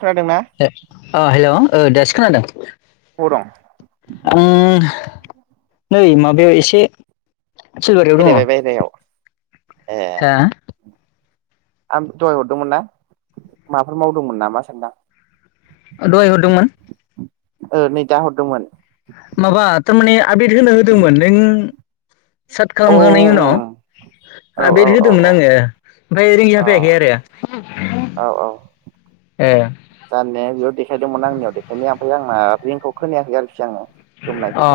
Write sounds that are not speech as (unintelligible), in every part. खोनादोंना हे अ हेल' ओ दासो खोनादों। अबाव दं आं नै मा ओ इसे फैलायबाय बायहारायाव हा ए आं दहय हरदोंमोन ना? माबाफोर मावदोंमोन नामा सानदां। ओ दहय हरदोंमोन। ओ नै दा हरदोंमोन। माबा तामाने आबदेत होनो होदोंमोन नों साट औ खालामखांनायनि उनाव औ आपडेट औ होदोंमोन औ आंङो ओमफाय रि अ जाफायाखै आरो ए जान्नाया बेयाव देखायदोंमोन आंनियाव देखायनाया ओमफाय आंना रिंखौ खोनायाखै आरोखि आंङो। अ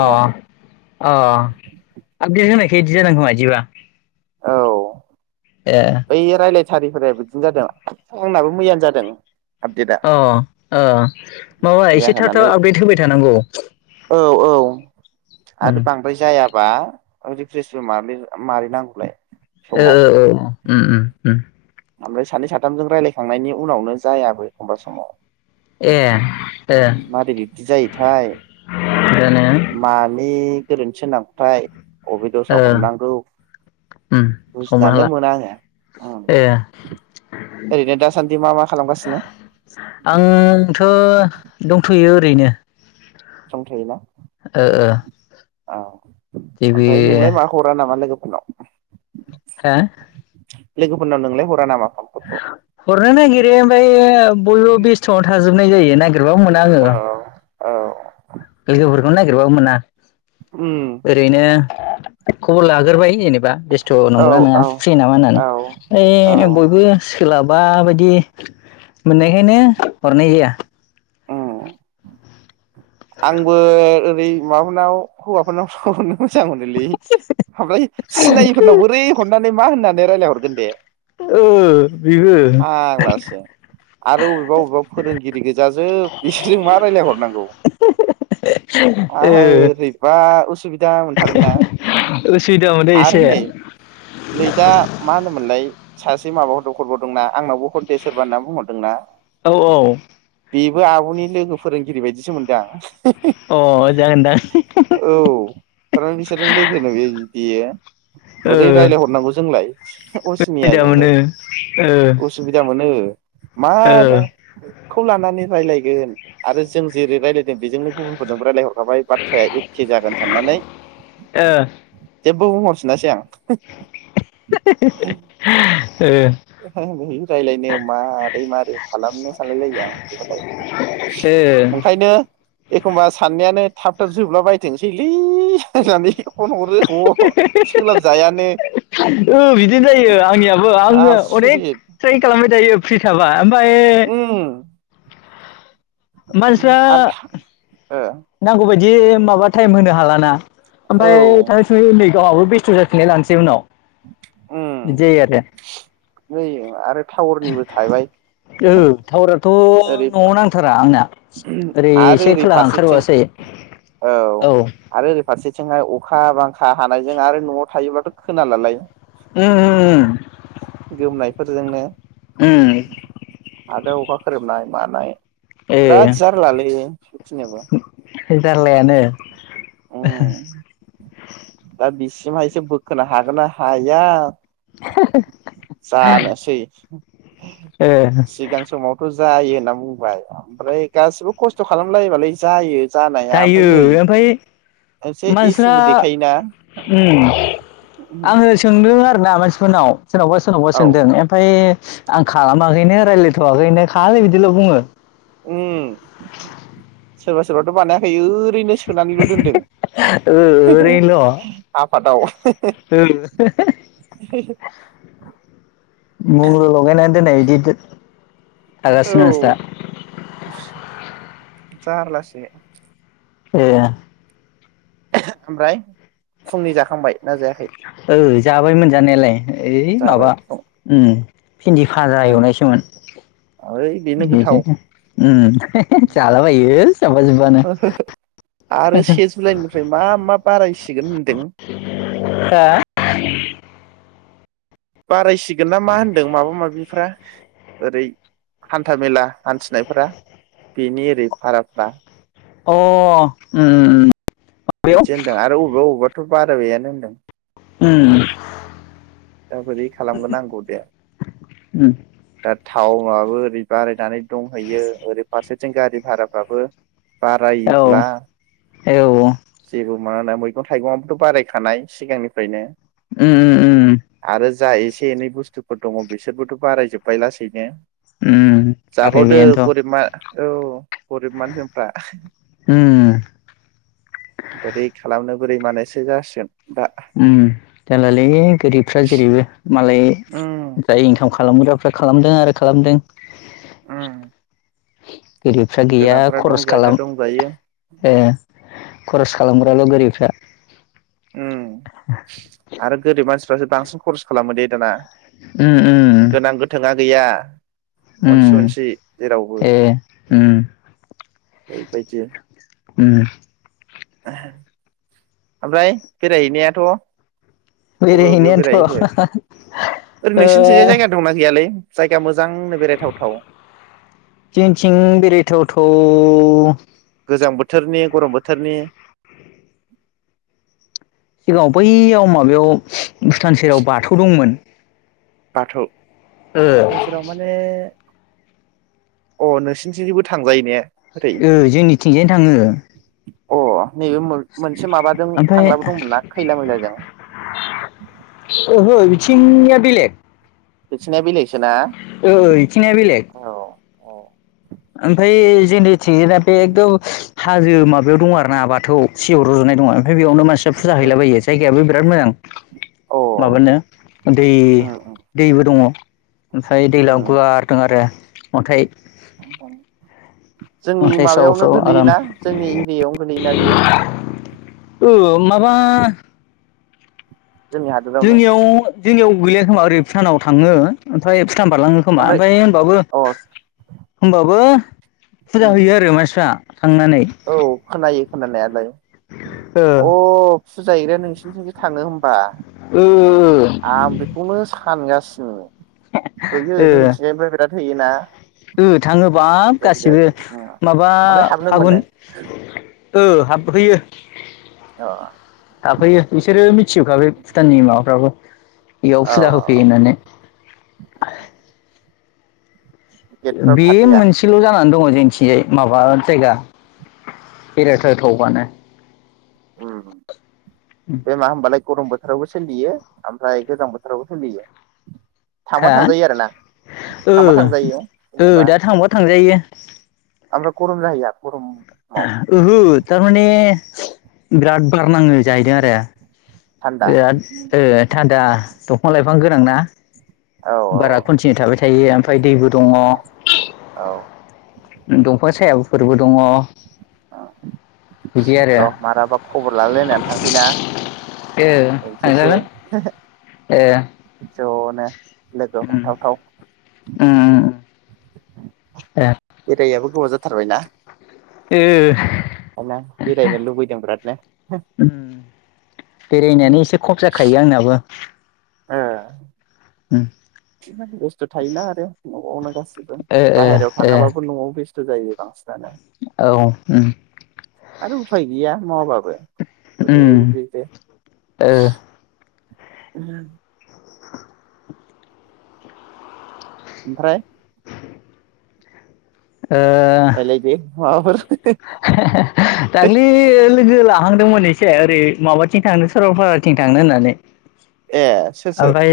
अ आपडेट होनाय केदि जानांगो खोमा इदिबा। औ। ए अ ओइ रायलाथ सारिफोराय बिदिनो जादों आंनाबो मैयानो जादों। आपडेटआ अ ओ माबा मैया एसे थाब थाव होनानै आपडेट होबाय थानांगौ। औ औ ओं रिफ्रेसबो मारलिन मारि नां। लाय ओ ओ ओ उम उम उम। आमफ्राय सानै साथामजों रायलायखांनायनि उनावनो जायाबो एखमबा समाव। ए ए मारै बिबदि जायोथाय दानो (inaudible) मानि गोरोनथिसो नामाथाय अबे ओ दस‌आव हमनांगौ उम हमनो बुजिनानै हाला मोना आङो ए ओरैनो दासान्दि मा मा खालामगासिनो आंथ' दंथ'यो ओरैनो सम थायो ना ओ ओ औ जेबो ओमफ्राय नोंलाय मा हरा नामा लोगो हेल' हो लोगोफोरनाव नोंलाय हरा नामा फनफोरखौ हरनो नागिरो ओमफ्राय बयबो बेस्थ'आव जायो ना जेबों मोना आङो औ औ लोगोफोरखौनो नागिरबाबो मोना उम ओरैनो खबर लाग्रोबाय बेस्थ' औ नंगौना नंया औ फ्रि नामा औ होननानै औ ऐ बयबो सोलाबा बायदि मोननायखायनो हरनाय जाया उम आंबो ओरै माबाफोरनाव हौवाफोरनाव सरनो मोजां मोनोलै ओमफ्राय सिनायैफोरनाव बोरै हरनानै मा होननानै दा रायलायहरगोन दे ओ बेबो फाग्लासो आरो अबेबा अबेबा फोरोंगिरि गोजाजोब बिसोरजों मा रायलायहरनांगौ ओ आं बोरैबा उसुबिदा मोनथारो ना उसुबिदा मोनो आरो एसे नै नै दा मा होनोमोनलाय सासे माबा हरबावदों ना आंनावबो हरदो सोरबा होनना बुंहरदों ना औ औ बेबो आब'नि लोगो फोरोंगिरि बायदिसो मोन्दों आं अ जागोनदां औ थारमानि बिसोरजों लोगो नोलै बियो बोरै ओ रायलायहरनांगौ जोंलाय असिनिया सुबिदा जोंलाय मोनो ओ उसुबिदा मोनो। मादा ओ खौ लानानै रायलायगोन आरो जों जेरै राय जों बेजोंनो गुबुनफोरजों रायज्लायहरखाबाय बाथ्राया एखे जागोन साननानै ओ जेबो बुंहरफिनासै आं। (unintelligible) (unintelligible) रायलायनो माबारै माबारै खालामनो सानलायलाय आं बिदिबाथाय ओ ओंखायनो एखमबा साननायानो थाब थाब जोबला बायथोंसैलै हि होनानै फन हरो ह सोलाबजायानो ओ बिदिनो जायो आंनियाबो आङो आस अनेक सै खालाम जायो फ्रि थाबा। ओमफाय उम मानसिफ्रा आरो नांगौबायदि दि माबा टाइम होनो हालाना ओ औ ओमफाय थाङै थुङै नै गावहाबो बेस्थ' जाफिननाय लानोसै उनाव। उम बिदि जायो आरो। नै आरो टावरनिबो थाबाय। थ' ओरै न'आव नांथार आंना ओरै आरो एसे ओरै खोलाहा फारसेथिं ओंखारबासो औ जायो औ आरो ओरै फारसेथिं थिंहाय अखा बांखा हानायजों आरो न'आव थायोबाथ' खोनालालाय उम उम गोमनायफोरजोंनो उम आरो अखा खोरोमनाय। मानाय ए बिराद जार्लालै सथिनोबो। (unintelligible) खालायानो। दा बिसिमहायसो बोखोनो हागोन ना हाया जानोसै ओ सिगां समावथ जायो होनना बुंबाय ओमफ्राय गासिबो खस्थ खालामलायोबालाय जायो जानाया ओमफ्राय जायो नै ओमफ्राय मोनसे मानसिफ्रा इसुबो देखायोना औ आङो सोंदों आरोोना मानसि सनाव सोरनावबा सोरनावबा सोंदों ओमफफ्राय आं खालामाखैनो रायज्लायथ'वाखैनो खालै बिदिल' बुङो। उ सोरबा सोरबाथ' बानायाखै ओ ओरैनो सोनानैल' दोनदों ओ ओरैनोल' आफादाव। ओ एद आरो औ रसिनि हास दा जारलासो ए ओमफ्राय फुंनि जाखांबाय ना जायाखै? ओ जाबाय मोनजानायालाय ओइ जाबाय माबा फुं ओम ओइ बेनो गोथाव बिदिनो उम जालाबायो जाबा जुब्बानो आरो से जुलाइनिफ्राय मा मा बारायसिगोन होनदों? (inaudible) बाराय मिसिगोन ना मा होन्दों माबा माबिफ्रा ओरै हान्थाामेला हान्थिनायफोरा बेनि ओरै भाराफ्रा अ ओम ओम बिसे होनदों आरो अबेबा अबेबा आथ' बारा बेैयानो होनदों। उम दा बोरै खालामग्र नांगौ दे उम दा थाव आबो ओरै बारायनानै दंहैयो ओरै फारसे फारसे गारि भाराफ्राबो औ बारायोब्ला औ जेबो मा होनो मैगं थाइगंयाबोथ' बारायखानाय सिगांनिफ्रायनो उम उम उम आरो जा एसे एनै बुस्थुफोर दङ बिसोरबोथ' बारायजोब्बाय लासैनो। म जाबावदो आरायबायानोथ' गरिब मा औ गरिब मानसिफ्रा उम बोरै खालामनो बोरै मानोसो जासिगोन दा। उम जारलालै गोरिबफ्रा जेरैबो। मालाय उम जाय ओंखाम खालामग्राफ्रा खालामदों आरो खालामदों। उम गोरिबफ्रा गैया गोनांफोरा खरस दंजायोना खालाम दंजायो ए खरस खालामग्राल' गोरिबफ्रा। उम आरो गोरिब मानसि फ्रासो बांसिन खरस खालामो दे दाना। उम उम गोनां गोथोंङा गैया। अनसि उम अनसि जेरावबो ए उम (unintelligible) उम (unintelligible) ओमफ्राय बेरायहैनायाथ बबे बबेयाव बेरायहैनायानोथ' बेरायहैखो ओरै नोंसिनिथिंजाय ओ जायगा दंना गैयालै जायगा मोजांनो बेरायथावथाव जोंनिथिं बेरायथाव थाव अ गोजां बोथोरनि गरम बोथोरनि याव बैयाव माबायाव भुटान सेराव बाथौ दंमोन। बाथौ ओ ओनसोलाव माने अ नोंसिनिथिंजैबो थांजायो ने? ओरै ओ जोंनिथिंजायनो थाङो। अ नैबे मो मोनसे माबाजों ओमफ्राय थांग्राबो दंमोनना खैला मैलाजों (inaudible) ओहो बिथिं निया बेलेग। बेथिंनिया बेलेग ओइ इथिंनिया बेलेग। ओमफाय जेनेथिंजायना बे गौ हाजो माबायाव दं आरोना बाथौ सिजौ रज'नाय दङ। ओमफाय बेयावनो मानसिया फुजा हैलाबायो जायगायाबो बिराद (unintelligible) मोजां औ माबानो दै दैबो दङ ओमफाय दैलाव गुवार दों आरो अन्थाइ (inaudible) जोंनि अन्थाइ साव माबायावनो साव आराम गोग्लैयोना जोंनि एरियायावनो गोलैयोना बियो? ओ माबा जोंनि हादोरावनो जोंनियाव जोंनियाव गैया खोमा ओरै भुटानाव थाङो ओमफाय (unintelligible) बारलाङो खोमा ओमफ्राय होमबाबो अ होमबाबो फुजा उम हैयो आरो मानसिफ्रा। थांनानै औ खोनायो खोनानायालाय। ओ अ (unintelligible) नोंसिनिथिंजो थांङो होम बा ओ आं बेखौनो सानगा (unintelligible) ओ होयोना ओ थाङो बा गिदिर गिदिर गासिबो माबा ओमफ्राय हाबनो मोनो फागुन ओ हाबहैयो। औ थाफैयो बिसोरो मिथिजोबखाबाय भुटाननि माबाफ्राबो। इयाव फुजा होफैयो औ होननानै। गेटफ्राव बे थाफैया मोनसेल' जानानै दङ मिन्थियै माबा जायगा। बेरायथावथावबानो उम बेे मा होमबालाय गरम बो थोरावबो सोलियो ओमफ्राय गोजां बोथोरावबो सोलियो। थांबा हा थांजायो आरो ना ओ थांबा थांजायो ओ जेनेबा दा थांबा थांजायो। (unintelligible) गरम जाहैया गरमाव ओहो थारमाने बिराद बार नाङो जाहैदों आरो। थान्दा बिराद ओ थानदा दंफां लाइफां गोनां ना? औ औ बारा कन्टिनिउ थाबाय थायिया फ्राय दैबो दंङ औ दंफां सायाफोरबो दंङ। औ र मालाबा खबर लाललायनानै थांसैना थांजागोन (unintelligible) ओ जनो लोगो हमथावथाव ओम ओम ए बेरायाबो गोबाव जाथारबायना। ओह आर ना बेरायनो लुबैदों बिरादनो उम बेरायनायानो एसे खम जाखायो आंनाबो ओ उम इ बस्थु थायो ना आरो (unintelligible) बो ओ ओ बाहेरायाव थाङाबाबो ओ नआव बेसे (unintelligible) जायो बांसिनानो औ उम आरो उफाय गैया मावाबाबो बोरैहाय उम बिदिसो ओ (unintelligible) ओमफ्राय ओ माफोर दाख्लै लोगो ला थांदोंमोन एसे ओरै माबाथिं थांनो सरलपाराथिं थांनो होननानै ए सोर सोर? ओमफ्राय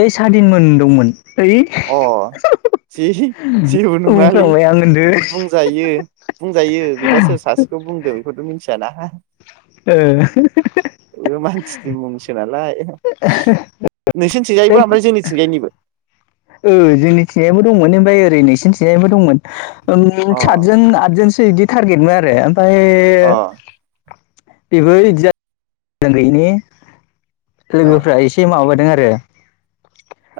ओइ सादिनमोन दंमोन ओइ अ जि जेबो नङालै बुंफ्लांबाय आं होनदो बुंजायो जायो बेबा सोर सासेखौ बुंदों बेखौथ मिथि जाला ओ बुंसो नालाय नोंसिन जाय थिंगायबो ओमफ्राय जोंनिथिंजायनिबो ओ जोंनि थिनायबो दंमोन ओमफ्राय ओरै नोंसिनि थिनायबो दंमोन अ सातजन आदजोन बिदि थटारगेटमोन आरो फाय अ बेबो इदिजा ब्रेनगैयिनि औ लोगोफ्रा एसे माबाय रोंआरो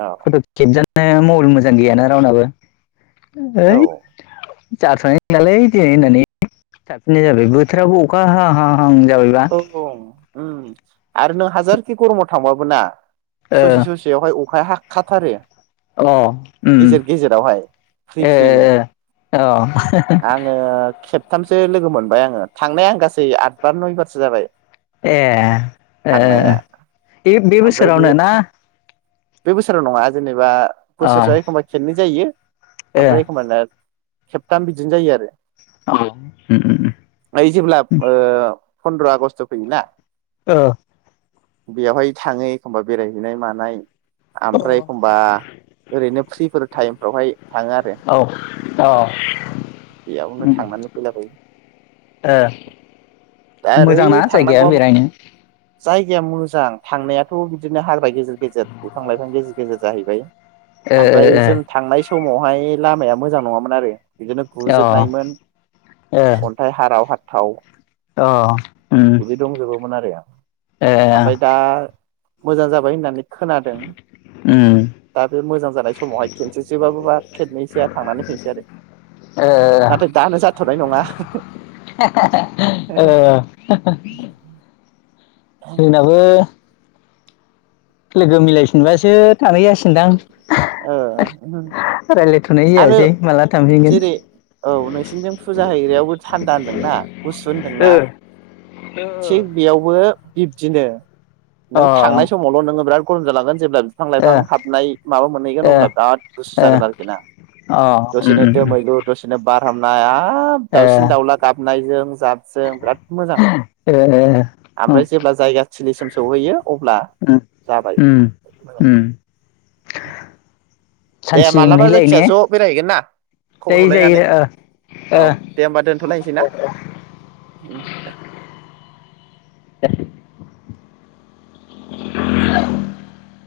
औ होदोब खेब जानो मबाइल मोजां गैयाना रावनाबो औ ओइ जाथ'नाय नंलालै दिनै होननानै थाफिननाय जाबाय बोथोराबो अखा हाहां हां जाबायबा औ उम आरो नों हाजारखि गर'माव थांबाबो ना ओ ससे-ससेयावहाय अखा खाथारो अ उम उम फ्रि फ्रिनो ए-ए-ए अ ओहो हो आङो खेबथामसो लोगो मोनबाय आंङो थांनाया आं गासै आतबार नयबार सो जाबाय ए ओ ओ थांनाया ओ बे-बे ओमफ्राय बेयो बोसोरावनो ना- था बे बोसोराव नंङा जेनेबा अ बोसोरसेयाव एखमबा खेबनै जायो? ए आमफ्राय एखमब्लालाय? खेबथाम बिदिनो जायो आरो अ उम उम ऐ जेब्ला ओ फन्द्र' आगष्ट' फैयोना? ओ बेवहाय थांङो एखमबा बेरायहैनाय मानाय आमफ्राय एखमबा ओरैनो फ्रिफोर टाइमफोरावहाय थाङो आरो औ औ बेयावनो ओ थांनानै फैलाबायो। दा ओरै मोजांना जायगाया थांनांगौआ बेरायनो? जायगाया मोजां थांनायाथ' बिब्दिनो हाग्रा गेजेर गेजेर-गेजेर बिफां-लाइफां गेजेर जाहैबाय आमफ्राय जों थांनाय सम समावहाय लामाया मोजां नंङामोन आरो बिदिनो ओ गुजोबनायमोन ओ अन्थाइ हाराव हाथा थाव अ उम आरो अ ए ओमफ्राय दा मोजां जाबाय होननानै खोनादों उम दा बे मोजां जानाय समावहाय खेनसेसोबाबो बा खेननैसोआ थांनानै फैनिसै आरो नाथाय ओ दानो जाथ'नाय नङा। (inaudible) (inaudible) (unintelligible) जोंनाबो लोगो मिलायफिनबासो थांनाय जासिगोनदां ओ रायलायथ'नाय आरो जायासै माला थांफिनगोन जेरै औ नोंसिनिजों फुजा हैग्रायावबो थान्दा होनदोंना गुसु होनदों ना ओ अ ओ थिग बेयावबो बिब्दिनो नों ओ थांनाय समावल नोङो बिराद (unintelligible) जेब्ला बिफां लाइफां हाब ओइ माबा मोनहैगोन अब्ला बिराट गुसु ओ जागोन आरोखि ना अ उम दसेनो उम उम दोमैलु दसेनो बार हाबनो हाया हाब ओ दावसिन दाउला गाबनायजों जाबजों बिराद मोजां ओ ओ ओमफ्राय जेब्ला जायगा थिलिसिम सहैयो अब्ला उम उम जाबाय उम उम दे सान्थि मालाबा मोनहैलायो जायखिया ने ज' बेरायहैगोन ना खबर जायो हरलायनानै जायो ओ औ ओ दे होनबा दोनथ'लायसै ना दे। (inaudible)